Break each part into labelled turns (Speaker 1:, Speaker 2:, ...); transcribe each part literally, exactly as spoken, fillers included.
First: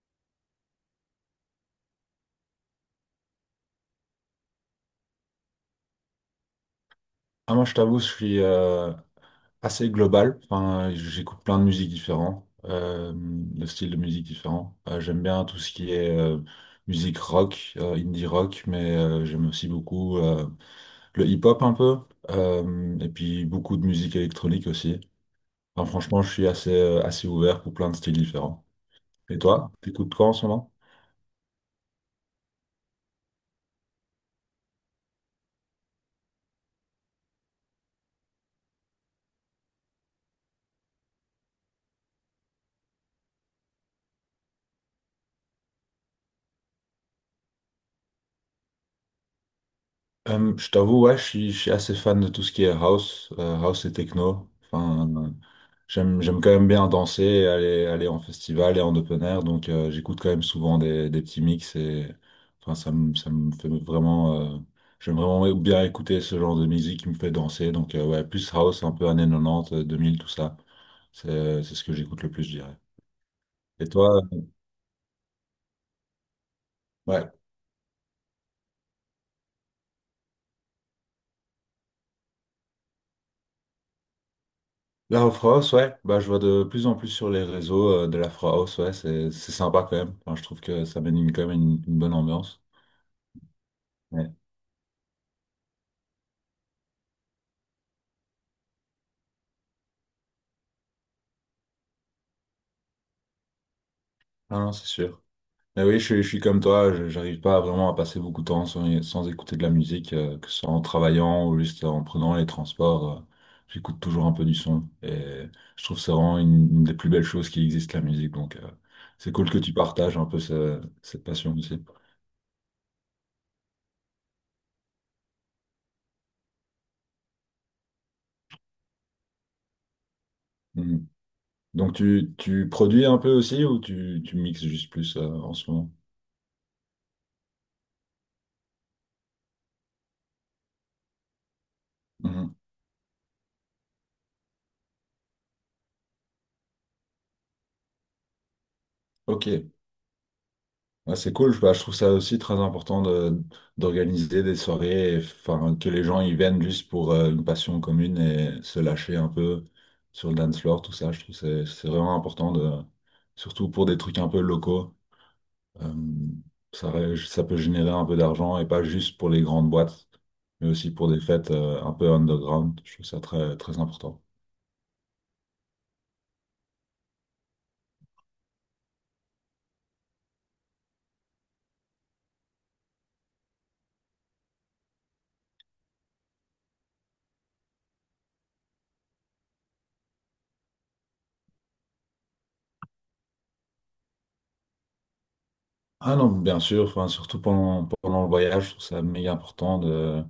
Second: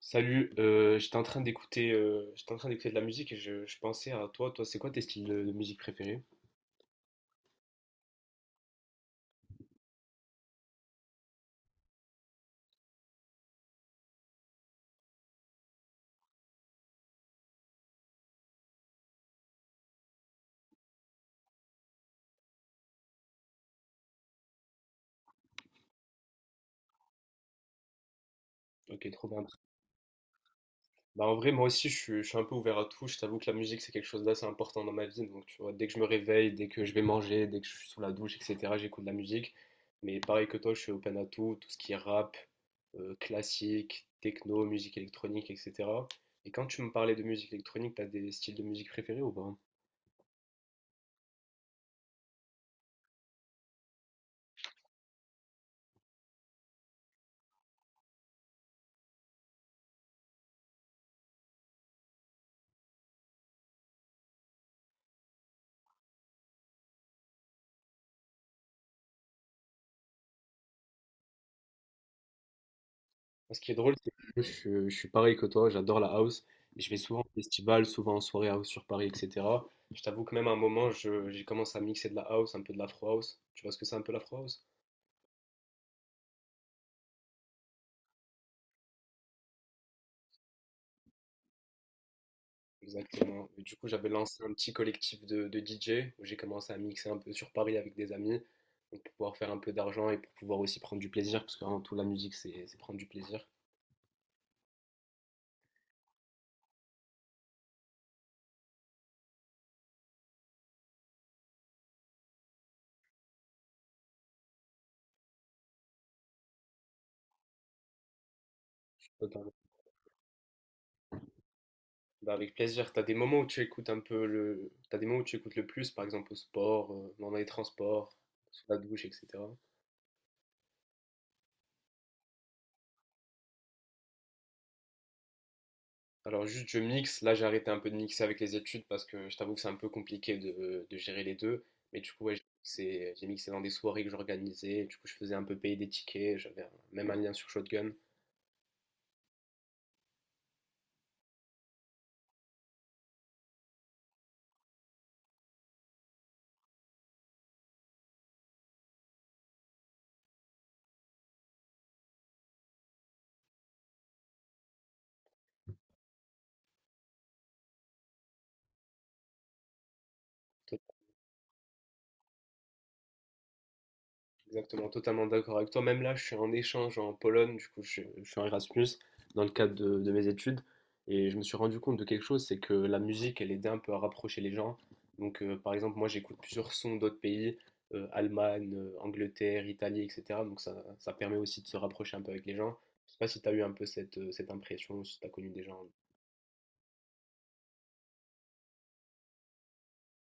Speaker 1: Salut, euh, j'étais en train d'écouter euh, j'étais en train d'écouter de la musique et je, je pensais à toi. Toi, c'est quoi tes styles de, de musique préférés?
Speaker 2: Ah, moi, je t'avoue, je suis euh, assez global. Enfin, euh, j'écoute plein de musiques différentes, euh, de styles de musique différents. Euh, j'aime bien tout ce qui est euh, musique rock, euh, indie rock, mais euh, j'aime aussi beaucoup euh, le hip-hop un peu, euh, et puis beaucoup de musique électronique aussi. Enfin, franchement, je suis assez, euh, assez ouvert pour plein de styles différents.
Speaker 1: Ok, trop
Speaker 2: Et
Speaker 1: bien.
Speaker 2: toi, t'écoutes quoi en ce moment?
Speaker 1: Bah en vrai, moi aussi, je suis, je suis un peu ouvert à tout. Je t'avoue que la musique, c'est quelque chose d'assez important dans ma vie. Donc, tu vois, dès que je me réveille, dès que je vais manger, dès que je suis sous la douche, et cetera, j'écoute de la musique. Mais pareil que toi, je suis open à tout, tout ce qui est rap, euh, classique, techno, musique électronique, et cetera. Et quand tu me parlais de musique électronique, t'as des styles de musique préférés ou pas? Moi,
Speaker 2: Euh, je t'avoue, ouais, je suis, je suis assez fan de tout ce qui est house, euh, house et techno. Enfin, euh, j'aime, j'aime quand même bien danser, et aller, aller en festival et en open air, donc euh, j'écoute quand même souvent des, des petits mix et enfin, ça me, ça me fait vraiment, euh, j'aime vraiment bien écouter ce genre de musique qui me fait danser, donc euh, ouais, plus house, un peu années quatre-vingt-dix, euh, deux mille, tout ça. C'est, c'est ce que j'écoute le plus, je dirais.
Speaker 1: ce qui est
Speaker 2: Et
Speaker 1: drôle, c'est
Speaker 2: toi? euh,
Speaker 1: que je, suis je suis pareil que toi, j'adore la house. Et je vais souvent au
Speaker 2: Ouais.
Speaker 1: festival, souvent en soirée house sur Paris, et cetera. Je t'avoue que même à un moment, je- j'ai commencé à mixer de la house, un peu de l'afro house. Tu vois ce que c'est un peu l'afro house?
Speaker 2: La Afro House, ouais, bah, je vois de plus en plus sur les réseaux euh, de la Afro House, ouais, c'est c'est sympa quand même. Enfin, je trouve que ça mène une- quand même une, une bonne ambiance.
Speaker 1: Exactement. Et du coup, j'avais
Speaker 2: Ouais.
Speaker 1: lancé un petit collectif de, de D J où j'ai commencé à mixer un peu sur Paris avec des amis, donc pour pouvoir faire un peu d'argent et pour pouvoir aussi prendre du plaisir parce qu'avant tout, la musique, c'est c'est prendre du plaisir.
Speaker 2: Ah non, c'est sûr. Mais oui, je, suis je suis comme toi, je- j'arrive pas vraiment à passer beaucoup de temps sans, sans écouter de la musique, euh, que ce soit en travaillant ou juste en prenant les transports. Euh, j'écoute toujours un peu du son et je trouve que c'est vraiment une, une des plus belles choses qui existent, la musique. Donc, euh, c'est cool
Speaker 1: Totalement.
Speaker 2: que tu partages un peu ce- cette passion aussi.
Speaker 1: Bah, avec plaisir. T'as des moments où tu écoutes un peu le, t'as des moments où tu écoutes le plus, par exemple au sport, euh, dans les transports, sous la douche, et cetera.
Speaker 2: Mm. Donc tu, tu produis un peu aussi ou tu, tu mixes juste plus euh, en ce moment?
Speaker 1: Alors juste je mixe, là j'ai arrêté un peu de mixer avec les études parce que je t'avoue que c'est un peu compliqué de, de gérer les deux. Mais du coup ouais, j'ai
Speaker 2: Mhm.
Speaker 1: mixé, j'ai mixé dans des soirées que j'organisais, du coup je faisais un peu payer des tickets, j'avais un- même un lien sur Shotgun.
Speaker 2: Ok, ah, c'est cool. Bah, je trouve ça aussi très important de, d'organiser des soirées, et, enfin, que les gens y viennent juste pour euh, une passion commune et se lâcher un peu sur le dance floor, tout ça. Je trouve que c'est c'est vraiment important, de, surtout pour des trucs un peu locaux. Euh, ça, ré- Ça peut générer un peu d'argent et pas juste pour les grandes boîtes, mais aussi pour des fêtes euh, un peu underground. Je trouve ça très, très important.
Speaker 1: Exactement, totalement d'accord avec toi. Même là, je suis en échange en Pologne, du coup, je, suis- je suis en Erasmus dans le cadre de, de mes études. Et je me suis rendu compte de quelque chose, c'est que la musique, elle aidait un peu à rapprocher les gens. Donc, euh, par exemple, moi, j'écoute plusieurs sons d'autres pays, euh, Allemagne, euh, Angleterre, Italie, et cetera. Donc, ça, ça permet aussi de se rapprocher un peu avec les gens. Je sais pas si tu as eu un peu cette, euh, cette impression, si tu as connu des gens.
Speaker 2: Ah non, bien sûr, enfin, surtout pendant, pendant le voyage, je trouve ça méga important de,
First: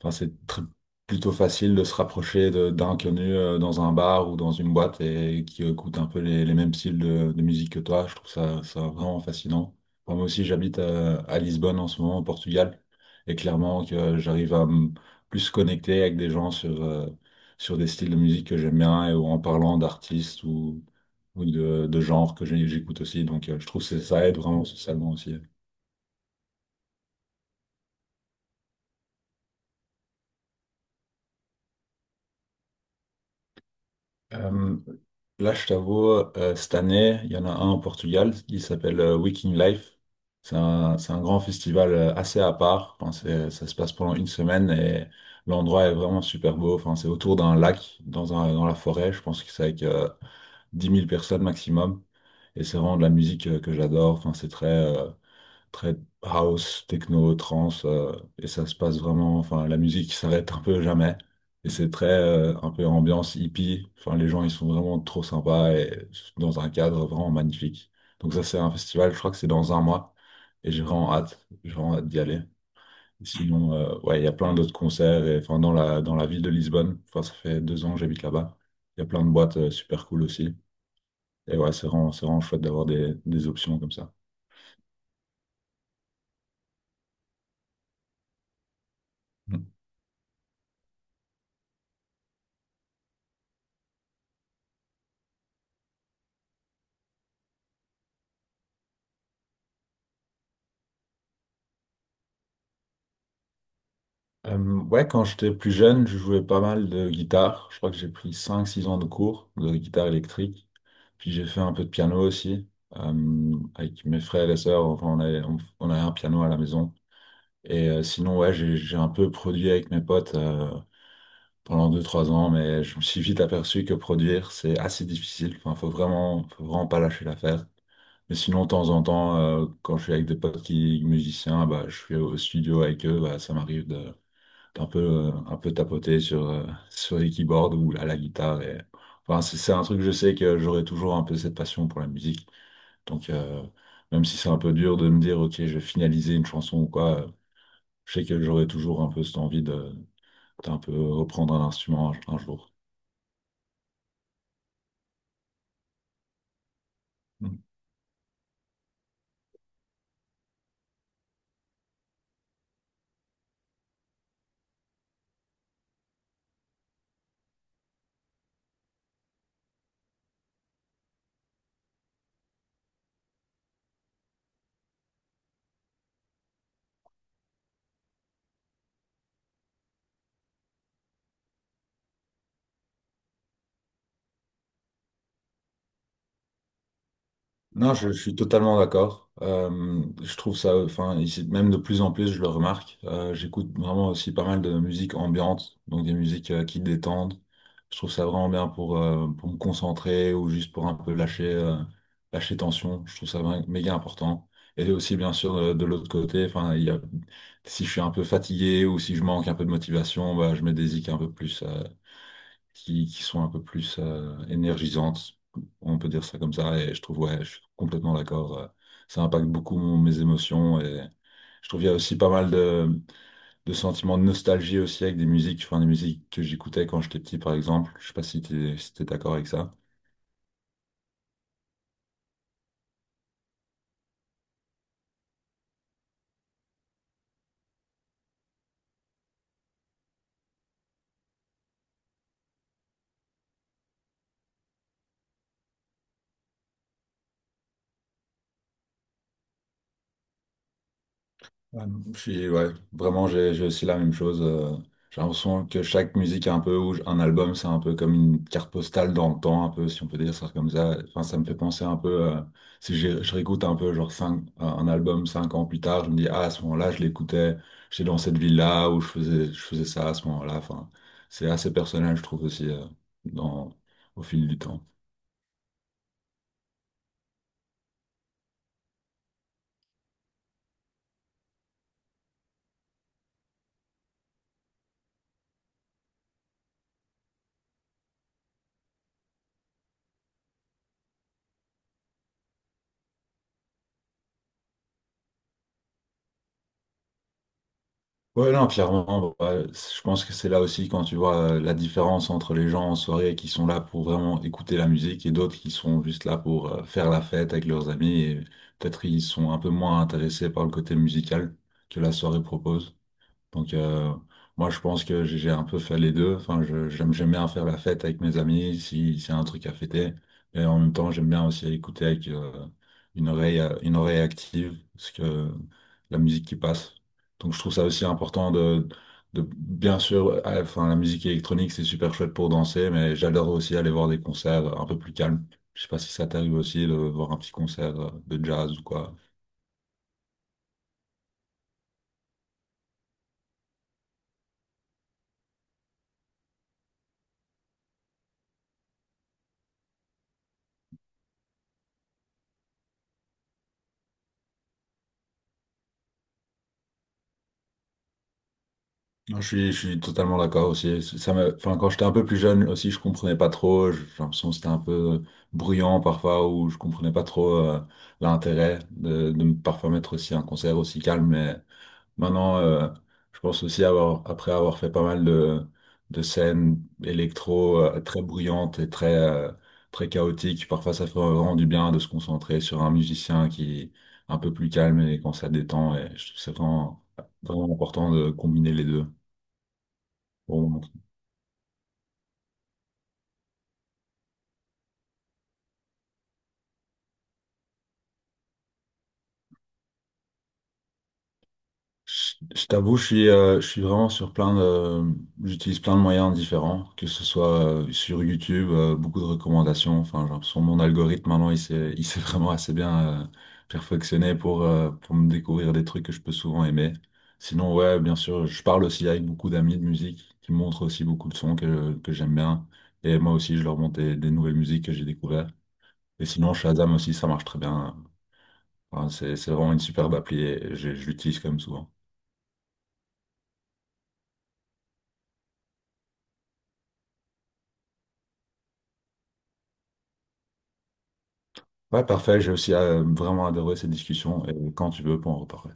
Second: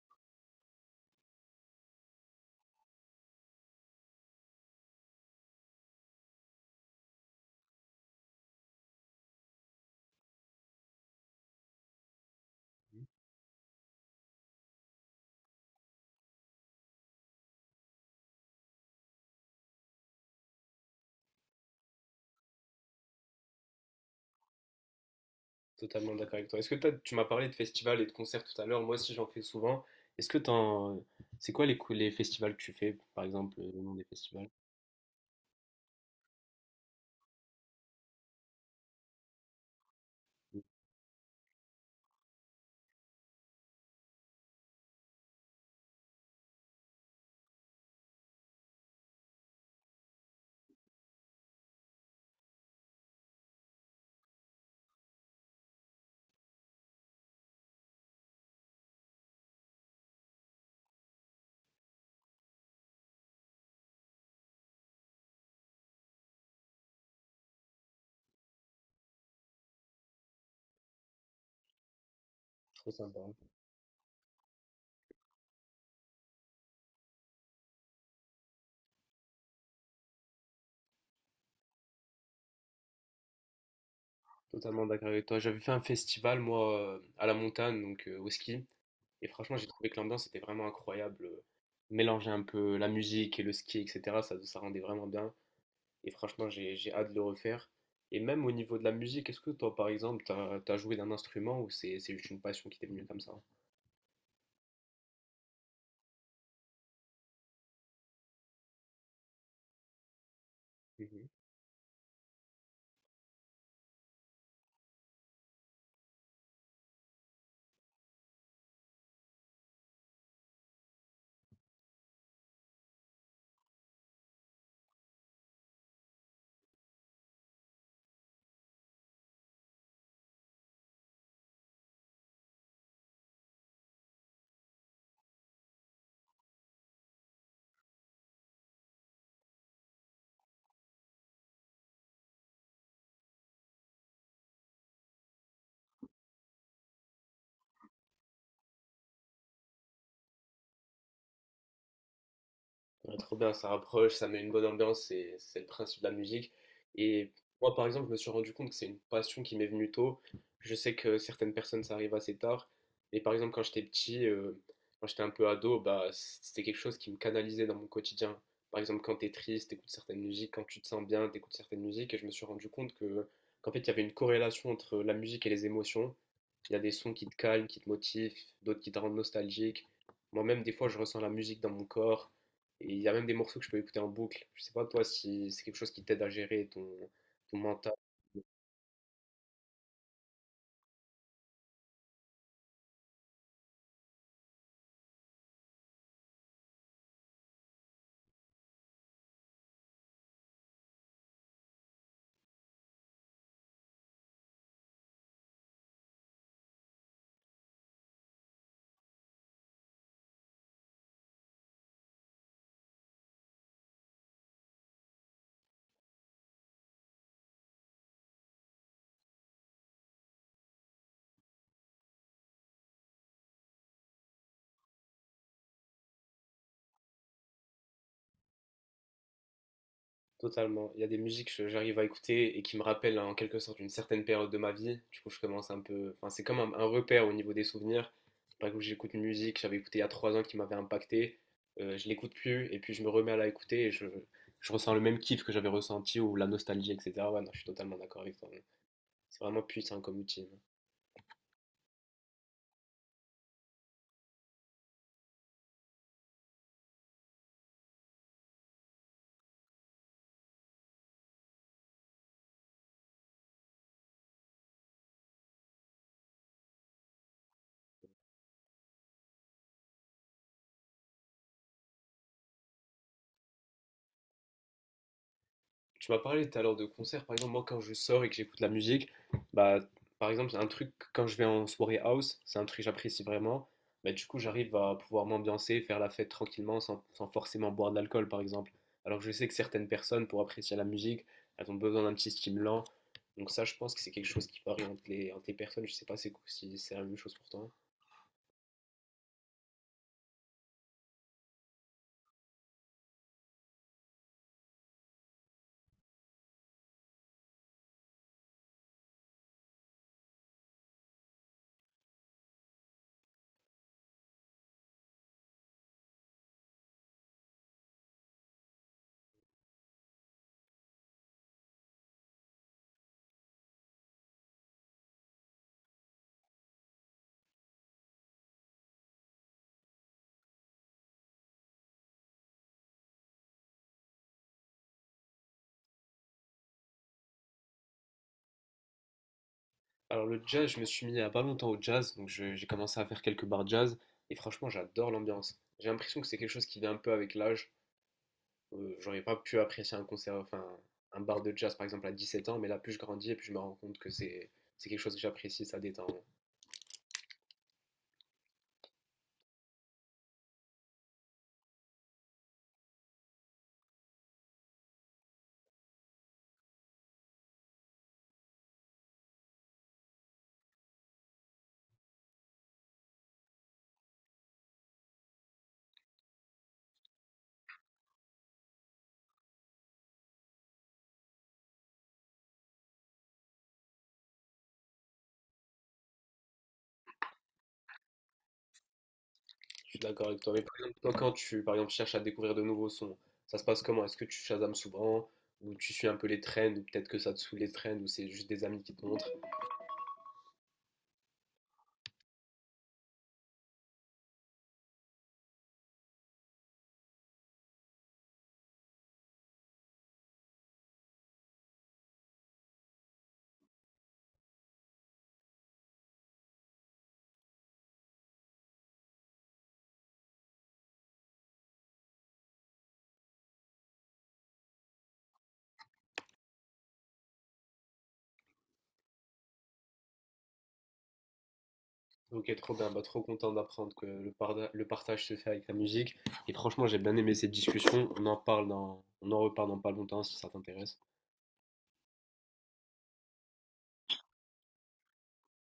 Speaker 2: enfin, c'est très- plutôt facile de se rapprocher de- d'inconnus euh, dans un bar ou dans une boîte et qui écoute un peu les, les mêmes styles de, de musique que toi. Je trouve ça, ça vraiment fascinant. Enfin, moi aussi, j'habite à, à Lisbonne en ce moment, au Portugal, et clairement que j'arrive à me plus connecter avec des gens sur, euh, sur des styles de musique que j'aime bien et, ou en parlant d'artistes ou ou de, de genre que j'ai- j'écoute aussi. Donc, euh, je trouve que ça aide vraiment socialement aussi.
Speaker 1: Totalement d'accord avec toi. Est-ce que t'as- tu m'as parlé de festivals et de concerts tout à l'heure, moi aussi j'en fais souvent. Est-ce que t'en... C'est quoi les, cou- les festivals que tu fais, par exemple, euh, le nom des festivals?
Speaker 2: Euh, Là, je t'avoue, euh, cette année, il y en a un au Portugal, il s'appelle euh, Waking Life. C'est un, c'est un grand festival euh, assez à part. Enfin, c'est- ça se passe pendant une semaine et l'endroit est vraiment super beau. Enfin, c'est autour d'un lac, dans un, dans la forêt. Je pense que c'est avec euh, dix mille personnes maximum. Et c'est vraiment de la musique euh, que j'adore. Enfin, c'est très, euh, très house, techno, trance, euh, et ça se passe vraiment, enfin, la musique s'arrête un peu jamais, et c'est très, euh, un peu ambiance hippie, enfin, les gens, ils sont vraiment trop sympas, et dans un cadre vraiment magnifique. Donc ça, c'est un festival, je crois que c'est dans un mois, et j'ai vraiment hâte, j'ai vraiment hâte d'y aller.
Speaker 1: Trop sympa.
Speaker 2: Sinon, euh, ouais, il y a plein d'autres concerts, et enfin, dans la, dans la ville de Lisbonne, enfin, ça fait deux ans que j'habite là-bas, il y a plein de boîtes, euh, super cool aussi, et ouais, c'est vraiment, c'est vraiment chouette d'avoir des, des options comme ça.
Speaker 1: Totalement d'accord avec toi. J'avais fait un festival, moi, euh, à la montagne, donc euh, au ski. Et franchement, j'ai
Speaker 2: Mm.
Speaker 1: trouvé que l'ambiance était vraiment incroyable. euh, Mélanger un peu la musique et le ski, et cetera, ça, ça rendait vraiment bien. Et franchement, j'ai, j'ai hâte de le refaire. Et même au niveau de la musique, est-ce que toi, par exemple, t'as, as joué d'un instrument ou c'est, c'est juste une passion qui t'est venue comme ça?
Speaker 2: Euh, ouais, quand j'étais plus jeune, je jouais pas mal de guitare. Je crois que j'ai pris cinq six ans de cours de guitare électrique. Puis j'ai fait un peu de piano aussi. Euh, avec mes frères et les sœurs, enfin, on avait, on, on avait un piano à la maison. Et euh, sinon, ouais, j'ai, j'ai un peu produit avec mes potes euh, pendant deux trois ans, mais je me suis vite aperçu que produire, c'est assez difficile. Enfin, faut vraiment, faut vraiment pas lâcher l'affaire. Mais sinon, de temps en temps, euh, quand je suis avec des potes qui musiciens, bah, je suis au studio avec eux, bah, ça m'arrive de un peu, euh, un peu tapoter sur, euh, sur les keyboards ou à la guitare. Et... Enfin, c'est c'est un truc, je sais que j'aurai toujours un peu cette passion pour la musique. Donc, euh, même si c'est un peu dur de me dire, OK, je vais finaliser une chanson ou quoi, euh, je sais que j'aurai toujours un peu cette envie de, d'un peu reprendre un instrument un, un jour.
Speaker 1: Ah, trop bien, ça rapproche, ça met une bonne ambiance, c'est c'est le principe de la musique. Et moi, par exemple, je me suis rendu compte que c'est une passion qui m'est venue tôt. Je sais que certaines personnes, ça arrive assez tard. Mais par exemple, quand j'étais petit, euh, quand j'étais un peu ado, bah, c'était quelque chose qui me canalisait dans mon quotidien. Par exemple, quand t'es triste, t'écoutes certaines musiques, quand tu te sens bien, t'écoutes certaines musiques. Et je me suis rendu compte que, qu'en fait, il y avait une corrélation entre la musique et les émotions. Il y a des sons qui te calment, qui te motivent, d'autres qui te rendent nostalgique. Moi-même, des fois, je ressens la musique dans mon corps. Et il y a même des morceaux que je peux écouter en boucle. Je sais pas toi si c'est quelque chose qui t'aide à gérer ton, ton mental?
Speaker 2: Non, je, je suis totalement d'accord. Euh, je trouve ça, enfin, ici- même de plus en plus, je le remarque. Euh, j'écoute vraiment aussi pas mal de musique ambiante, donc des musiques euh, qui détendent. Je trouve ça vraiment bien pour, euh, pour me concentrer ou juste pour un peu lâcher, euh, lâcher tension. Je trouve ça vra- méga important. Et aussi, bien sûr, euh, de, l'autre côté, enfin, il y a, si je suis un peu fatigué ou si je manque un peu de motivation, bah, je mets des zik un peu plus, euh, qui, qui sont un peu plus euh, énergisantes, on peut dire ça comme ça, et je trouve, ouais, je suis complètement d'accord, euh, ça impacte beaucoup mon- mes émotions, et je trouve qu'il y a aussi pas mal de, de sentiments de nostalgie aussi avec des musiques, enfin des musiques que j'écoutais quand j'étais petit par exemple, je sais pas si t'es, si t'es d'accord avec ça.
Speaker 1: Totalement. Il y a des musiques que j'arrive à écouter et qui me rappellent en quelque sorte une certaine période de ma vie. Du coup, je commence un peu. Enfin, c'est comme un, un repère au niveau des souvenirs. Par exemple, j'écoute une musique que j'avais écoutée il y a trois ans qui m'avait impacté. Euh, je l'écoute plus et puis je me remets à la écouter et je, je ressens le même kiff que j'avais ressenti ou la nostalgie, et cetera. Ouais, non, je suis totalement d'accord avec toi. C'est vraiment puissant comme outil, hein.
Speaker 2: Ouais, je suis- ouais, vraiment, j'ai j'ai aussi la même chose. Euh, j'ai l'impression que chaque musique est un peu, ou un album, c'est un peu comme une carte postale dans le temps, un peu, si on peut dire ça comme ça. Enfin, ça me fait penser un peu, euh, si je je réécoute un peu, genre, cinq, un un album cinq ans plus tard, je me dis, ah, à ce moment-là, je l'écoutais, j'étais dans cette ville-là, où je faisais, je faisais ça à ce moment-là. Enfin, c'est assez personnel, je trouve aussi, euh, dans, au fil du temps.
Speaker 1: Tu m'as parlé tout à l'heure de concert. Par exemple, moi, quand je sors et que j'écoute la musique, bah, par exemple, c'est un truc, quand je vais en soirée house, c'est un truc que j'apprécie vraiment. Bah, du coup, j'arrive à pouvoir m'ambiancer, faire la fête tranquillement sans, sans forcément boire de l'alcool, par exemple. Alors que je sais que certaines personnes, pour apprécier la musique, elles ont besoin d'un petit stimulant. Donc ça, je pense que c'est quelque chose qui varie entre les, entre les, personnes. Je sais pas c'est- si c'est la même chose pour toi.
Speaker 2: Ouais, non, clairement, ouais, c- je pense que c'est là aussi quand tu vois euh, la différence entre les gens en soirée qui sont là pour vraiment écouter la musique et d'autres qui sont juste là pour euh, faire la fête avec leurs amis et peut-être ils sont un peu moins intéressés par le côté musical que la soirée propose. Donc, euh, moi, je pense que j'ai j'ai un peu fait les deux. Enfin, je- j'aime, j'aime bien faire la fête avec mes amis si c'est un truc à fêter. Et en même temps, j'aime bien aussi écouter avec euh, une oreille, euh, une oreille active, parce que la musique qui passe. Donc, je trouve ça aussi important de, de bien sûr, euh, enfin, la musique électronique, c'est super chouette pour danser, mais j'adore aussi aller voir des concerts un peu plus calmes. Je sais pas si ça t'arrive aussi de voir un petit concert euh, de jazz ou quoi.
Speaker 1: Alors le jazz, je me suis mis il y a pas longtemps au jazz, donc je- j'ai commencé à faire quelques bars jazz, et franchement, j'adore l'ambiance. J'ai l'impression que c'est quelque chose qui vient un peu avec l'âge. Euh, j'aurais pas pu apprécier un concert, enfin un bar de jazz par exemple à dix sept ans, mais là plus je grandis et plus je me rends compte que c'est c'est quelque chose que j'apprécie, ça détend.
Speaker 2: Non, Je suis, je suis totalement d'accord aussi. Ça me, enfin, quand j'étais un peu plus jeune aussi, je comprenais pas trop. J'ai l'impression que c'était un peu euh, bruyant parfois, ou je comprenais pas trop euh, l'intérêt de, de me parfois mettre aussi un concert aussi calme. Mais maintenant, euh, je pense aussi avoir, après avoir fait pas mal de, de scènes électro euh, très bruyantes et très, euh, très chaotiques, parfois ça fait vraiment du bien de se concentrer sur un musicien qui est un peu plus calme et quand ça détend. Et je trouve que c'est vraiment, vraiment important de combiner les deux.
Speaker 1: Je suis d'accord avec toi. Mais par
Speaker 2: Bon,
Speaker 1: exemple, toi, quand tu par exemple cherches à découvrir de nouveaux sons, ça se passe comment? Est-ce que tu shazames souvent ou tu suis un peu les trends ou peut-être que ça te saoule les trends ou c'est juste des amis qui te montrent?
Speaker 2: je, je t'avoue, je suis, euh, je suis vraiment sur plein de, j'utilise plein de moyens différents, que ce soit euh, sur YouTube, euh, beaucoup de recommandations. Enfin, j'ai l'impression que mon algorithme maintenant, il s'est, il s'est vraiment assez bien euh, perfectionné pour, euh, pour me découvrir des trucs que je peux souvent aimer. Sinon, ouais, bien sûr, je parle aussi avec beaucoup d'amis de musique qui me montrent aussi beaucoup de sons que, que j'aime bien. Et moi aussi, je leur montre des, des nouvelles musiques que j'ai découvertes. Et sinon, Shazam aussi, ça marche très bien. Enfin, c'est, c'est vraiment une superbe appli et je je l'utilise quand même souvent.
Speaker 1: Ok, trop bien, bah, trop content d'apprendre que le, parda- le partage se fait avec la musique. Et franchement, j'ai bien aimé cette discussion. On en parle dans, on en reparle dans pas longtemps si ça t'intéresse.
Speaker 2: Ouais, parfait. J'ai aussi euh, vraiment adoré cette discussion et quand tu veux, on peut en reparler.